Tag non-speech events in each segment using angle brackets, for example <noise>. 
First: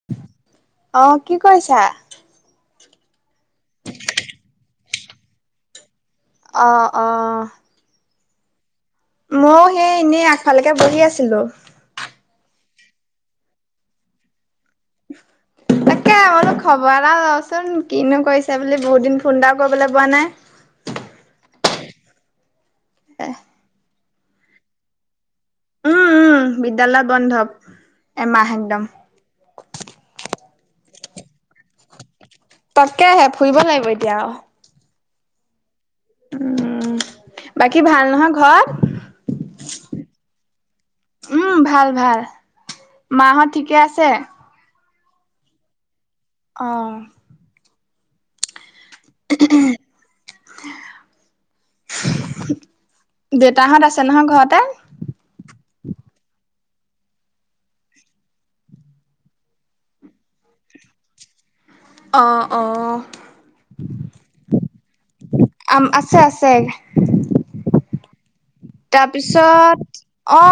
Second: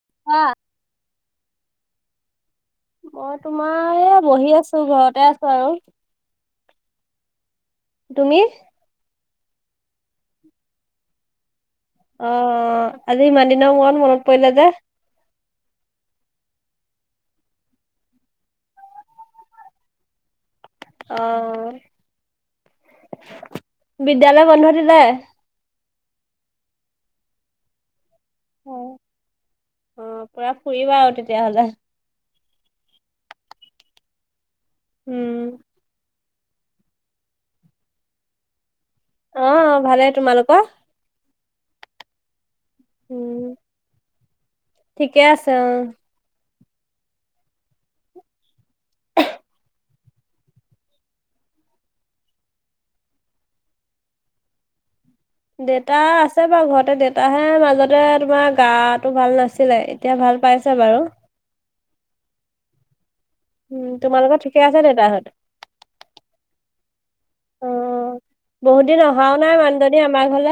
<inaudible> কোৱা। অ কি কৰিছা? মই তোমাৰ এই বহি আছো ঘৰতে আছো আৰু। অ অ। তুমি? ময়ো সেই এনেই আগফালেকে বহি আছিলো। অ আজি ইমান দিনা মূৰত মনত পৰিলে যে তাক। বোলো খবৰ এটা লওচোন কিনো কৰিছে বুলি বহুত দিন ফোন এটাও কৰিবলৈ পোৱা নাই। অ, হে বিদ্যালয় বন্ধ দিলে? উম উম বিদ্যালয় বন্ধ এমাহ একদম। অ পুৰা ফুৰিবা আও তেতিয়া হ'লে। তাকেহে ফুৰিব লাগিব এতিয়া আও। উম। উম বাকী ভাল নহয় ঘৰত। অ ভালে তোমালোকৰ? উম ভাল ভাল উম মাহত ঠিকে আছে। ঠিকে আছে অ। অ, <inaudible> দেউতাহঁত আছে নহয় ঘৰতে? দেউতা আছে বাৰু ঘৰতে দেউতাহে মাজতে তোমাৰ গাটো ভাল নাছিলে। এতিয়া ভাল পাইছে বাৰু অ অ উম তোমালোকৰ ঠিকে আছে দেতাহত, আম আছে আছে অ অ তাৰপিছত অ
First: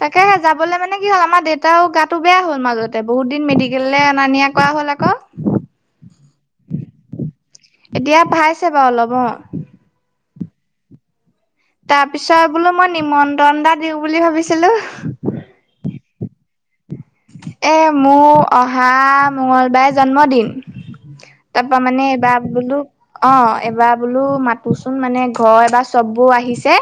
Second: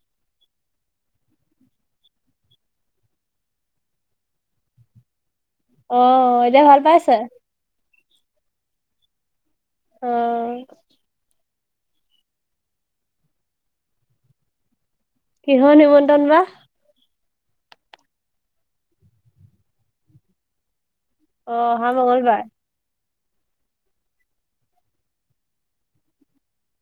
তাকে যাবলে মানে কি হ'ল আমাৰ দেউতাও গাটো বেয়া হ'ল মাজতে বহুত দিন মেডিকেললে অনা নিয়া কৰা হ'ল আকৌ অ এতিয়া ভাল পাইছে। এতিয়া পাইছে বাৰু অলপ অ অ তাৰ পিছত বোলো মই নিমন্ত্ৰণ এটা দিওঁ বুলি ভাবিছিলো কিহৰ নিমন্ত্ৰন বা এই মোৰ অহা মঙলবাৰে জন্মদিন অ তাপা অহা মানে এবা মংগলবাৰ। বোলো অ এবাৰ বোলো মাতোচোন মানে ঘৰ এবাৰ চববোৰ আহিছে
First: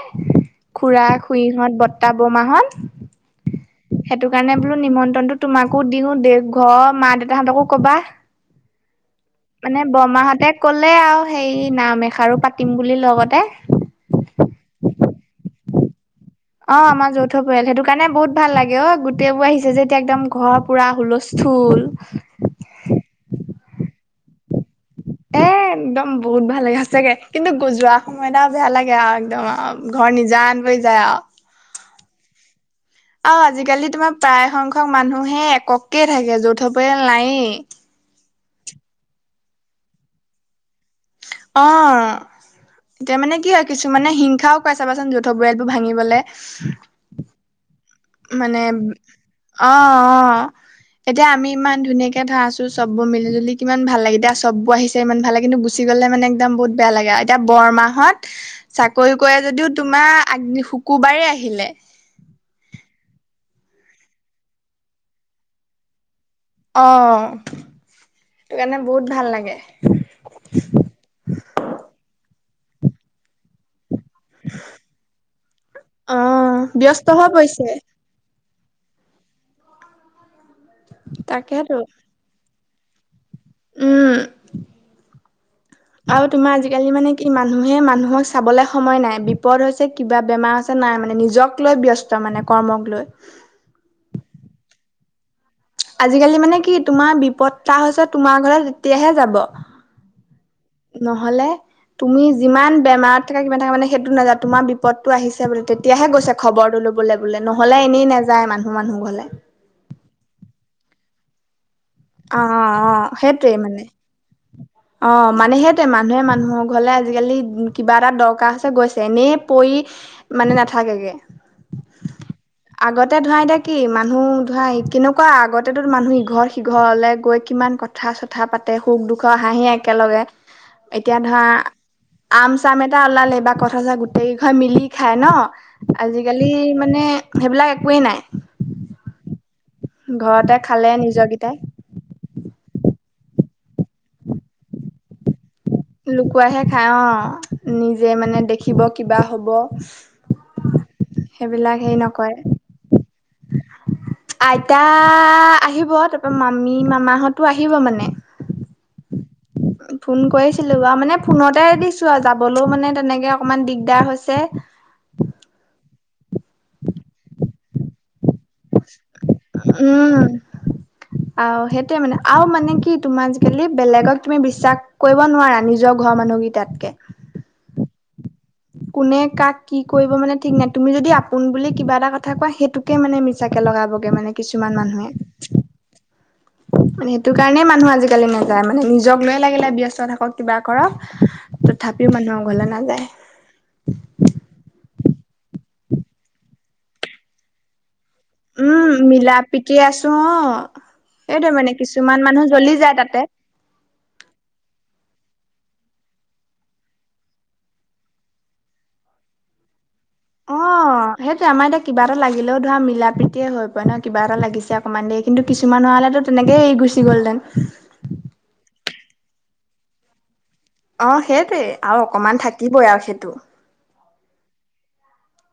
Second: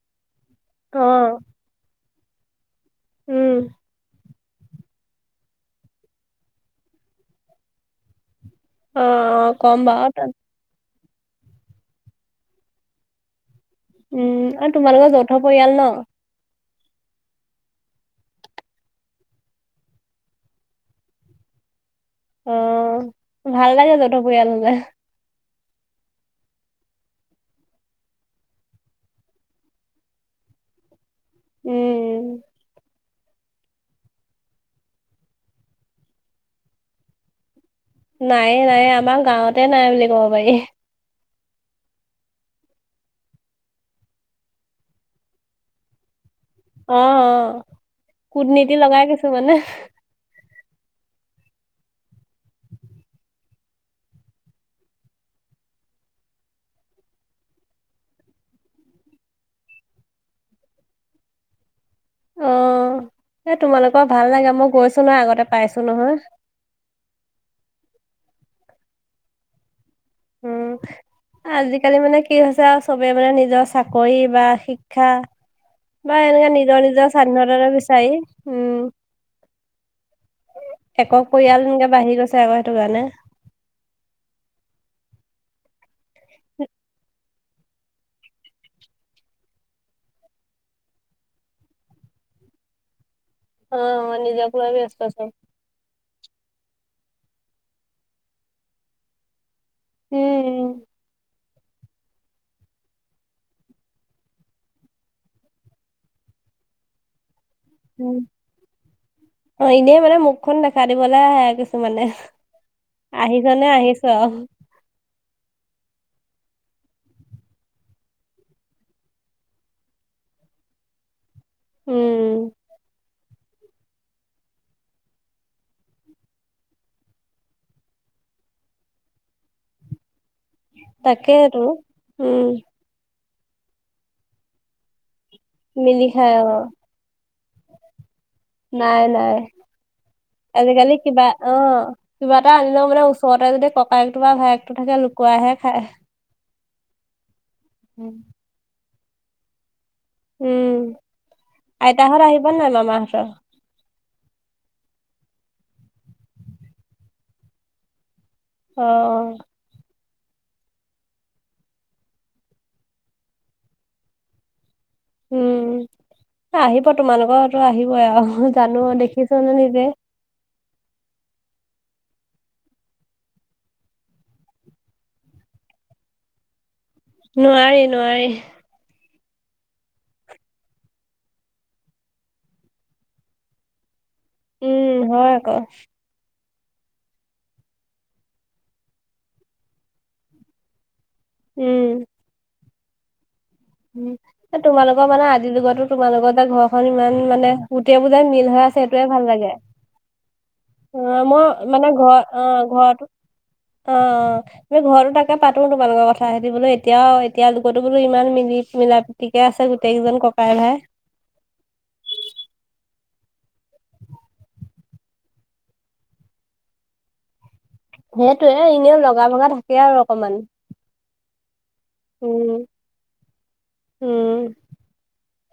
অ খুৰা-খুৰীহত, বৰ্তাই-বমাহত উম সেইটো কাৰণে বোলো নিমন্ত্ৰণটো তোমাকো দিওঁ দে, ঘৰ মা দেউতাহঁতকো কবা অ অ ক'ম মানে বাৰু তাত বৰমাহঁতে কলে আৰু সেই নাম এষাৰো পাতিম বুলি লগতে উম আৰু তোমাৰ লগৰ যৌথ পৰিয়াল ন অ আমাৰ যৌথ পৰিয়াল সেইটো কাৰণে বহুত ভাল লাগে অ গোটেই বোৰ আহিছে যেতিয়া একদম ঘৰত পুৰা হুলস্থুল অ ভাল লাগে যৌথ পৰিয়াল হলে এ একদম বহুত ভাল লাগে সঁচাকে কিন্তু গোজোৱা সময় আও বেয়া লাগে আও একদম আও ঘৰ নিজান বনি যায় আও উম উম আও আজিকালি তোমাৰ প্ৰায়সংখ্যক মানুহে এককে থাকে যৌথ পৰিয়াল নাইয়ে নাই নাই আমাৰ গাঁৱতে নাই বুলি ক'ব পাৰি। অঁ এতিয়া মানে কি হয়, কিছুমানে হিংসাও কৰে চাবাচোন যৌথ পৰিয়ালবোৰ ভাঙিবলে। অঁ অঁ। মানে অঁ অঁ। এতিয়া আমি ইমান ধুনীয়াকে ধৰা আছো চববোৰ মিলি- জুলি কিমান ভাল লাগে। এতিয়া চববোৰ আহিছে ইমান ভালে কিন্তু গুচ্ গুচি গ'লে মানে একদম বহুত বেয়া লাগে আও এতিয়া বৰমাহঁত চাকৰি কৰে যদিও তোমাৰ আগ্ শুকুৰবাৰেই আহিলে। অঁ, এই তোমালোকৰ ভাল লাগে মই গৈছোঁ নহয়, আগতে পাইছোঁ নহয়। অঁ সেইটো কাৰণে বহুত ভাল লাগে। উম আজিকালি মানে কি হৈছে আও চবে মানে নিজ চাকৰি বা শিক্ষা বা অ এনেকা নিজৰ ব্যস্ত নিজৰ হৈ স্বাধীনতা পৰিছে এটা বিচাৰি উম। একক পৰিয়াল তাকেতো তেনেকেবাঢ়ি গৈছে আক' সেইটো কাৰণে। উম, আৰু তোমাৰ আজিকালি মানে কি মানুহে মানুহক চাবলে সময় নাই। বিপদ হৈছে, কিবা বেমাৰ হৈছে নাই মানে নিজক লৈ ব্যস্ ব্যস্ত মানে কৰ্মক লৈ। অঁ নিজক লৈ ব্যস্ত চব। আজিকালি মানে কি তোমাৰ বিপদটা হৈছে তোমাৰ ঘৰত তেতিয়াহে যাব। উম, নহলে তুমি যিমান বেমাৰত থাকা, কিবা থাকা মানে সেইটো নাযায়। তোমাৰ বিপদটো আহিছে বোলে তেতিয়াহে গৈছে খবৰটো ল'ব ব'লে বোলে নহলে এনেই নাযায় মানুহ মানুহ ঘৰলে। অঁ, এনেই মানে মুখখন দেখা দিবলে আহে কিছুমানে। অ অ অ আহিছনে আহিছ চে আও। অঁ, মানে সেইটোৱে মানুহে মানুহৰ ঘৰলে আজিকালি কিবা এটা দৰকাৰ হৈছে গৈছে। এনেই পৰি মানে নাথাকেগে। উম, আগত্ তাতে ধৰা এতিয়া কি মানুহ ধৰা কেনেকুৱা আগতেতো মানুহ ইঘৰ- সিঘৰলে গৈ কিমান কথ কথা -চথা পাতে সুখ - দুখৰ হাঁহি একেলগে। এতিয়া ধৰা তাকেইতো। উম, আম-চাম এটা ওলালে বা কঁঠাল - চঠাল গোটেইকেইঘৰে মিলি খায় ন'? মিলি খাই আজিকালি অ', মানে সেইবিলাক একোৱেই নাই। নাই নাই। ঘৰতে খালে আজিকালি কিবা নিজৰকেইটাই অঁ কিবা এটা আনিলেও মানে ওচৰতে যদি ককায়েকটো বা ভায়েকটো থাকে লুকুৱাইহে খায়। লুকুৱাইহে খাই অঁ, নিজে মানে দেখিব, কিবা হ'ব উম, সেইবিলাক হেৰি আইতাহঁত নকৰে আহিব নাই মামাহঁতৰ? আইতা আহিব তাৰপা মামী মামাহঁতো আহিব মানে। অঁ - অঁ। ফোন কৰিছিলো বাও মানে ফোনতে দিছো আও যাবলো মানে তেনেকে অকনমান দিগদাৰ হৈছে। উম, এ আহিব তোমালোকৰতো আহিবই আও জানো, দেখিছো নহয় নিজে। আও সেইটোৱে মানে আৰু মানে কি তোমাৰ আজিকালি বেলেগক তুমি বিশ্বাস কৰিব নোৱাৰা নিজৰ ঘৰৰ মানুহগিটাত্কে। নোৱাৰি, নোৱাৰি। কোনে কাক কি কৰিব মানে ঠিক নাই। তুমি যদি আপোন বুলি কিবা এটা কথা কোৱা সেইটোক কে মানে মিছাকে লগাবগে মানে কিছুমান মানুহে। তাকে মানে সেইটো কাৰণে মানুহ আজিকালি নাযায় মানে। নিজক লৈয়ে লাগিলে ব্যস্ত থাকক কিবা কৰক, উম। তথাপিও মানুহৰ ঘৰলৈ নাযায়। উম, তোমালোকৰ মানে আজিৰ যুগতো তোমালোকতে এ ঘৰখন ইমান মানে, গোটেইবোৰ যে মিল হৈ আছে সেইটোৱে ভাল লাগে। ত অঁ। অ মই মানে ঘ অ যায় ঘৰতো তাতে অ অ। আমি ঘৰতো তাকে পাতো তোমালোকৰ কথা, সিহঁতি বোলো এতিয়াও এতিয়া যুগতো বোলো ইমান মিলি মিলা- ঠিকে আছে গোটেইকেইজন ককাই ভাই। অ সেইটোয়ে আমাৰ এতিয়া কিবা এটা লাগিলেও ধৰা মিলা প্ৰীতিয়ে হৈ পৰে ন কিবা এটা লাগিছে অকনমান দেৰি, কিন্তু কিছুমান হোৱা হলেতো তেনেকেই এৰি গুচি গ'লহঁতেন। সেইটোৱে, এনেও লগা ভগা থাকেই আৰু অকমান। অ সেইটোৱেই আৰু অকমান উম থাকিবই আৰু সেইটো। উম।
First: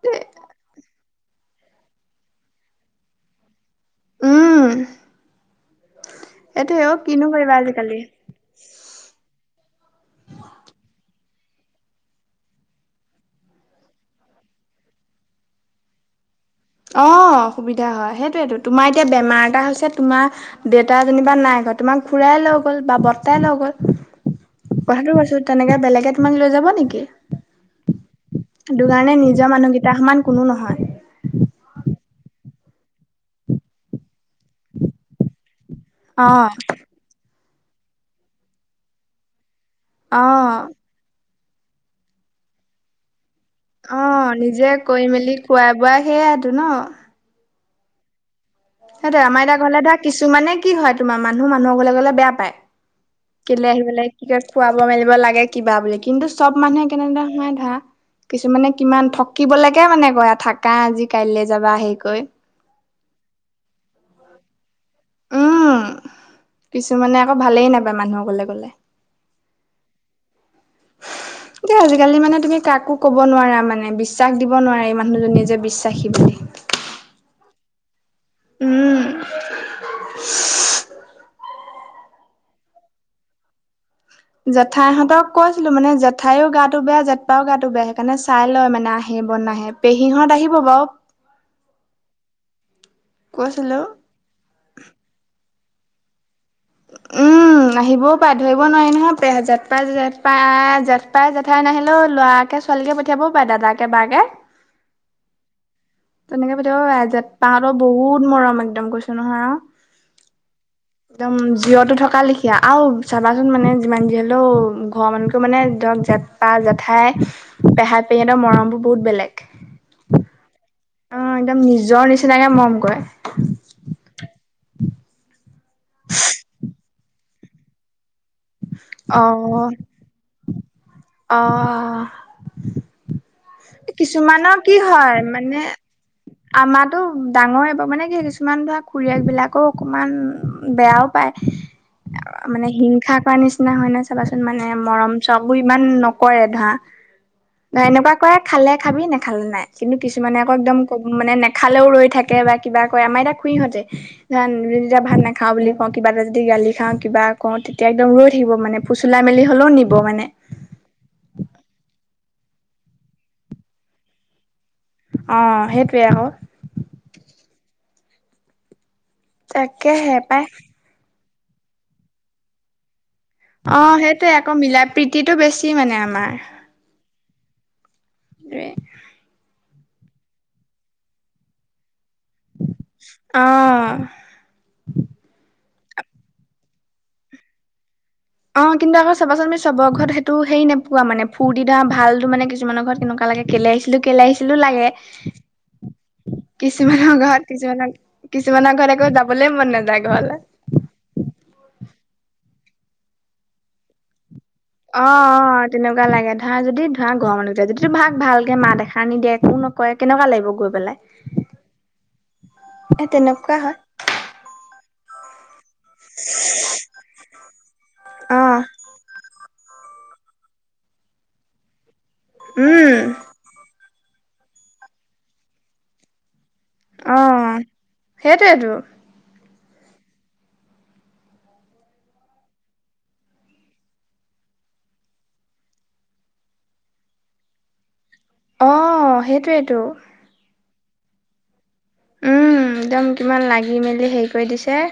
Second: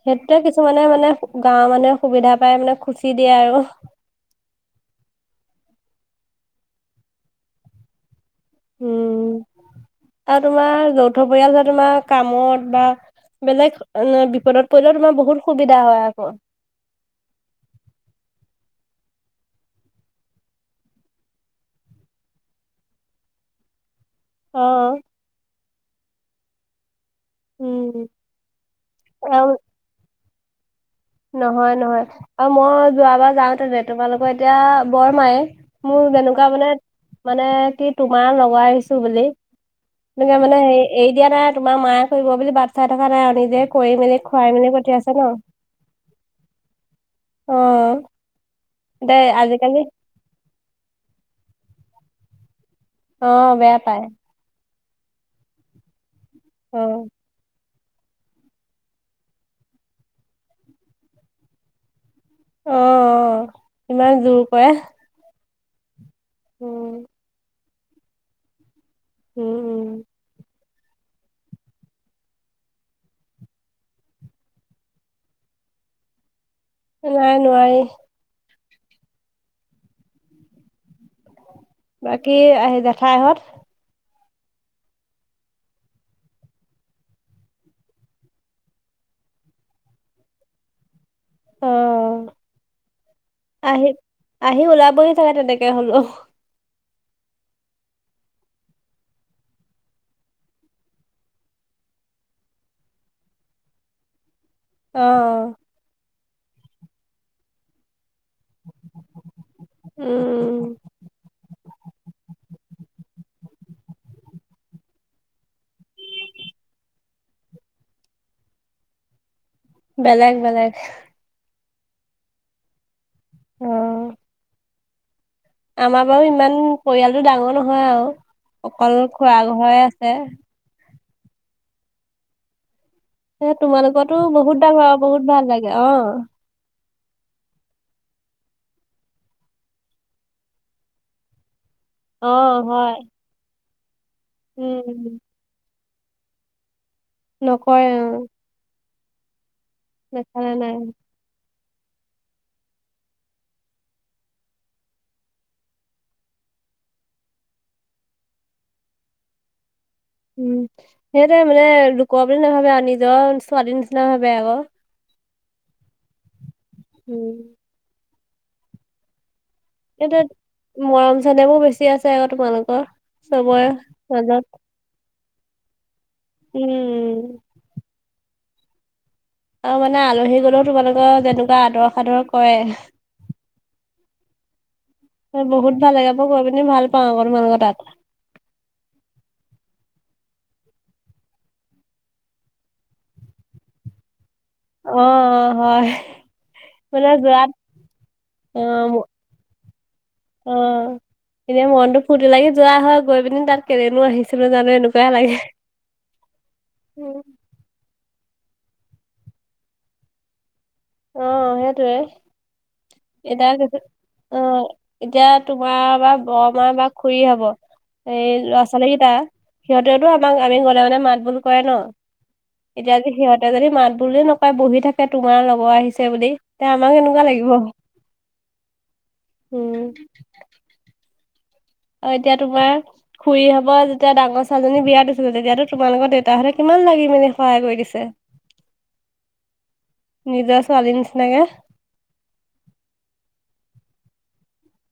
সেইটোৱে কিছুমানে মানে গাঁৱৰ মানুহে সুবিধা পাই মানে খুচি দিয়ে আৰু। উম। এইটো অও কিনো কৰিবা আজিকালি। উম। আৰু তোমাৰ যৌথ পৰিয়াল যে তোমাৰ কামত বা, বেলেগ বিপদত পৰিলেও তোমাৰ বহুত সুবিধা হয় আকৌ। অঁ সুবিধা হয়, সেইটোৱেতো তোমাৰ এতিয়া বেমাৰ এটা হৈছে তোমাৰ- দেউতা যেনিবা নাই ঘৰত তোমাক খুৰাই লৈ গ'ল বা বৰ্তাই লৈ গ'ল। অ', কথাটো কৈছো, তেনেকে বেলেগে তুমাক লৈ যাব নেকি? উম। সেইটো কাৰণে আৰু নিজৰ মানুহকেইটাৰ সমান কোনো নহয়। নহয় নহয়। আৰু মই যোৱাবাৰ যাওঁতে যে তোমালোকৰ এতিয়া বৰ মাই, মোৰ অ যেনেকুৱা মানে মানে কি তোমাৰ লগৰ আহিছো বুলি, অ মানে হে এৰি দিয়া নাই তোমাৰ মায়ে কৰিব বুলি বাট চাই থকা নাই অ নিজে, কৰি মেলি খুৱাই মেলি পঠিয়াইছে ন। খোৱা বোৱাই সেয়াইটো ন। অ। দে সেইটোৱে আমাৰ এতিয়া ঘৰলে আজিকালি ধৰা কিছুমানে কি হয় তোমাৰ মানুহ মানুহৰ ঘৰলে গ'লে বেয়া পায়। অ', কেলে বেয়া আহিব পায় লাগে কি কয়, খুৱাব মেলিব লাগে কিবা বুলি, কিন্তু চব অ'। মানুহে অ', কেনেদৰে হয় ধা কিছুমানে কিমান ঠকিবলেকে মানে কয়, থাকা আজি কাইলৈ যাবা হেই কৈ। অ অ, ইমান জোৰ কৰে। উম উম, কিছুমানে আকৌ ভালেই নাপায় মানুহক ঘৰলে গলে। উম উম। <unintelligible> এ আজিকালি মানে তুমি কাকো কব নোৱাৰা মানে বিশ্বাস দিব নোৱাৰা এই মানুহজনীয়ে যে বিশ্বাসী বুলি। নাই নোৱোৰি। উম। বাকী আহ জেঠাইহঁত? জেঠাইহঁতক কৈছিলো মানে জেঠাইও গাটো বেয়া, জেঠপাও গাটো বেয়া, সেইকাৰণে চাই লয় মানে আহে ব নাহে। পেহীহঁত আহিব বাৰু। অ অ, কৈছিলো আহি আহি ওলাবহি ছাগে তেনেকে হলোও। উম। উম আহিবও পাৰে ধৰিব নোৱাৰি নহয় জেঠ পাই জেঠ পাই জেঠপাই জেঠাই নাহিলেও ল'ৰাকে ছোৱালীকে পঠিয়াব পাৰে দাদাকে বাকে। অ', অ'। তেনেকে পঠিয়াব পাৰে যেটপাহতো বহুত মৰম একদম কৈছো নহয় আৰু। উম একদম জিৰটো থকা লেখীয়া আৰু চাবাচোন মানে যিমান যি হ'লেও ঘৰৰ মানুহকে মানে ধৰক জ পা জেঠাই পেহা - পেহী হতৰ মৰম বোৰ বহুত বেলেগ। বেলেগ বেলেগ। অ একদম নিজৰ নিচিনাকে মৰম কৰে। অ'। আমাৰ বাৰু ইমান পৰিয়ালটো ডাঙৰ নহয় আৰু অকল অ খুড়া ঘৰেই আছে। অ'। এ' তোমালোকৰতো কিছুমানৰ বহুত কি ডাঙৰ হয় বহুত ভাল মানে লাগে অ'। আমাৰো ডাঙৰে মানে কি কিছুমান ধৰা খুৰীয়েক বিলাকে অকমান বেয়াও পায়। অ' মানে হয় হিংসা কৰা নিচিনা হয় নাই চাবাচোন মানে মৰম উম কাম বোৰ ইমান নকৰে ধৰা, নকৰে এনেকুৱা অ' কৰে খালে খাবি নেখালে নাই। কিন্তু কিছুমানে দেখালে আকৌ নাই একদম ক মানে নেখালেও ৰৈ থাকে বা কিবা কৰে আমাৰ এতিয়া। ধৰা যেতিয়া ভাত নাখাও বুলি কওঁ কিবা এটা যদি গালি খাও কিবা কও তেতিয়া একদম ৰৈ থাকিব মানে। ফুচুলাই মেলি হ'লেও নিব মানে। উম, সেইটোৱেই মানে লোকুৰ বুলি নাভাবে আৰু নিজৰ ছোৱালীৰ নিচিনা ভাবে আকৌ। অ', সেইটোয়ে আকৌ। উম। তাকে হে ইয়াতে পাই। মৰম চেনেহমোৰ বেছি আছে আকৌ তোমালোকৰ। চবৰে অ', সেইটোৱে মাজত আকৌ মিলা প্ৰতিটো বেছি মানে আমাৰ। উম। <unintelligible> আৰু মানে আলহী গলেও তোমালোকৰ যেনেকুৱা আদৰ সাদৰ কৰে। অ'। বহুত ভাল লাগে মই গৈ পিনে ভাল পাওঁ তোমালোকৰ তাত। অ', কিন্তু আকৌ চাবাচোন আমি চবৰ ঘৰত সেইটো হেৰি নোপোৱা মানে ফুৰ্তি ভালো মানে কিছুমানৰ ঘৰত কেনেকুৱা লাগে কেলে আহিছিলো কেলে আহিছিলো লাগে। অ হয় মানে কিছুমানৰ ঘৰত যোৱাত কিছুমানৰ - অ কিছুমানৰ ঘৰত আকৌ যাবলে মন নাযায় ঘৰলৈ। অ এনে মনতটো ফূৰ্তি লাগি যোৱা হয়, গৈ পিনি তাত কেলেনো আহিছিলো জানো অ এনেকুৱাই লাগে। অ তেনেকুৱা লাগে ধৰা যদি ধৰা ঘৰ মানুহকেইটা যদি ভাক ভালকে মাত এখাৰ নিদিয়ে একো নকয় কেনেকুৱা লাগিব গৈ পেলাই। অ', সেইটোৱেই এ এতিয়া তেনেকুৱা হয় যদি অ'। এতিয়া তোমাৰ বা বৰমাৰ বা খুৰী হব এই অ ল'ৰা ছোৱালীকেইটা। সিহঁতেওতো আমাক আমি গ'লে মানে মাত বোল কৰে ন' উম এতিয়া যে সিহঁতে যদি মাত বোলো নকৰে বহি থাকে তোমাৰ লগৰ আহিছে বুলি তেন্তে আমাৰ অ কেনেকুৱা লাগিব সেইটোৱেতো উম, অ' এতিয়া তোমাৰ খুুৰী ভাগ যেতিয়া ডাঙৰ ছোৱালজনী বিয়া দিছিলো তেতিয়াতো তোমালোকৰ দেউতাহঁতে কিমান লাগি মেলি সহায় কৰি দিছিল। দিছে। অ', সেইটোৱেটো। নিজৰ ছোৱালীৰ নিচিনাকে উম, একদম কিমান লাগি মেলি হেৰি কৰি দিছে।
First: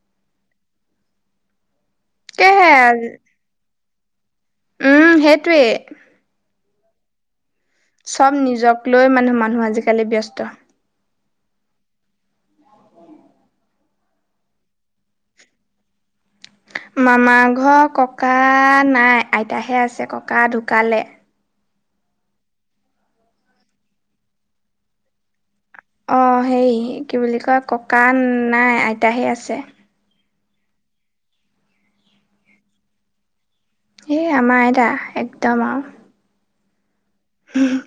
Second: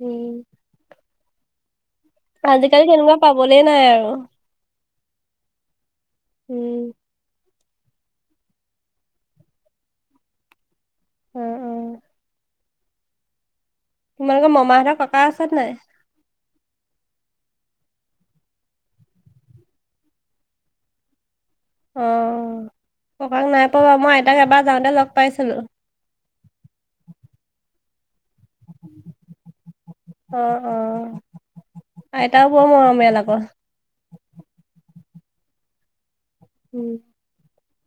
উম, আজিকালি তেনেকুৱা তাকেহে পাবলে নাই আৰু উম, সেইটোৱেই। উম। চব নিজক লৈ মানে মানুহ আজিকালি ব্যস্ত। অ অ তোমালোকৰ মামাহঁতৰ ক'কা আছে নে নাই? মামাৰ ঘৰ ককা নাই আইতাহে আছে ককা ঢুকালে। অ', ককাক নাই পোৱা বাৰু মই আইতাক এবাৰ যাওঁতে লগ পাইছিলো। অ', হেই কি বুলি কয় ককাঁ নাই আইতাহে আছে। অ', অ', আইতাও বৰ মৰমিয়াল আকৌ। এই আমাৰ আইতা একদম আৰু উম,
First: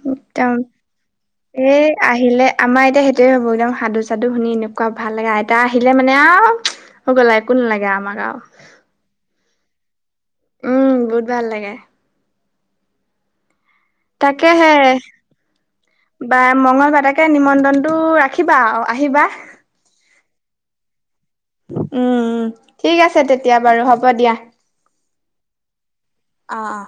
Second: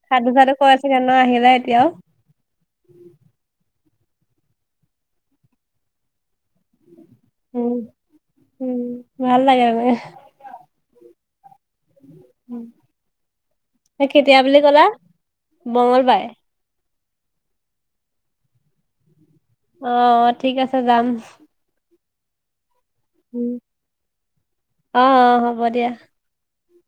সাধু একদম চাধু কয় চাগে ন' আহিলে এই এতিয়াও? আহিলে আমাৰ এতিয়া সেইটোয়ে হ'ব একদম সাধু সাধু শুনি এনেকুৱা ভাল লাগে আইতা আহিলে মানে আও। হৈ গ'ল আৰু একো উম নালাগে আমাক আও। উম, ভাল লাগে আকৌ। উম, বহুত ভাল লাগে। এই কেতিয়া বুলি তাকেহে কলা মঙলবাৰে? মংগলবাৰ তাকে নিমন্ত্ৰণটো ৰাখিবা আৰু আহিবা। অ', ঠিক আছে যাম। উম, উম, ঠিক আছে তেতিয়া বাৰু হ'ব দিয়া। অ', অ', হ'ব দিয়া। অ', অ'।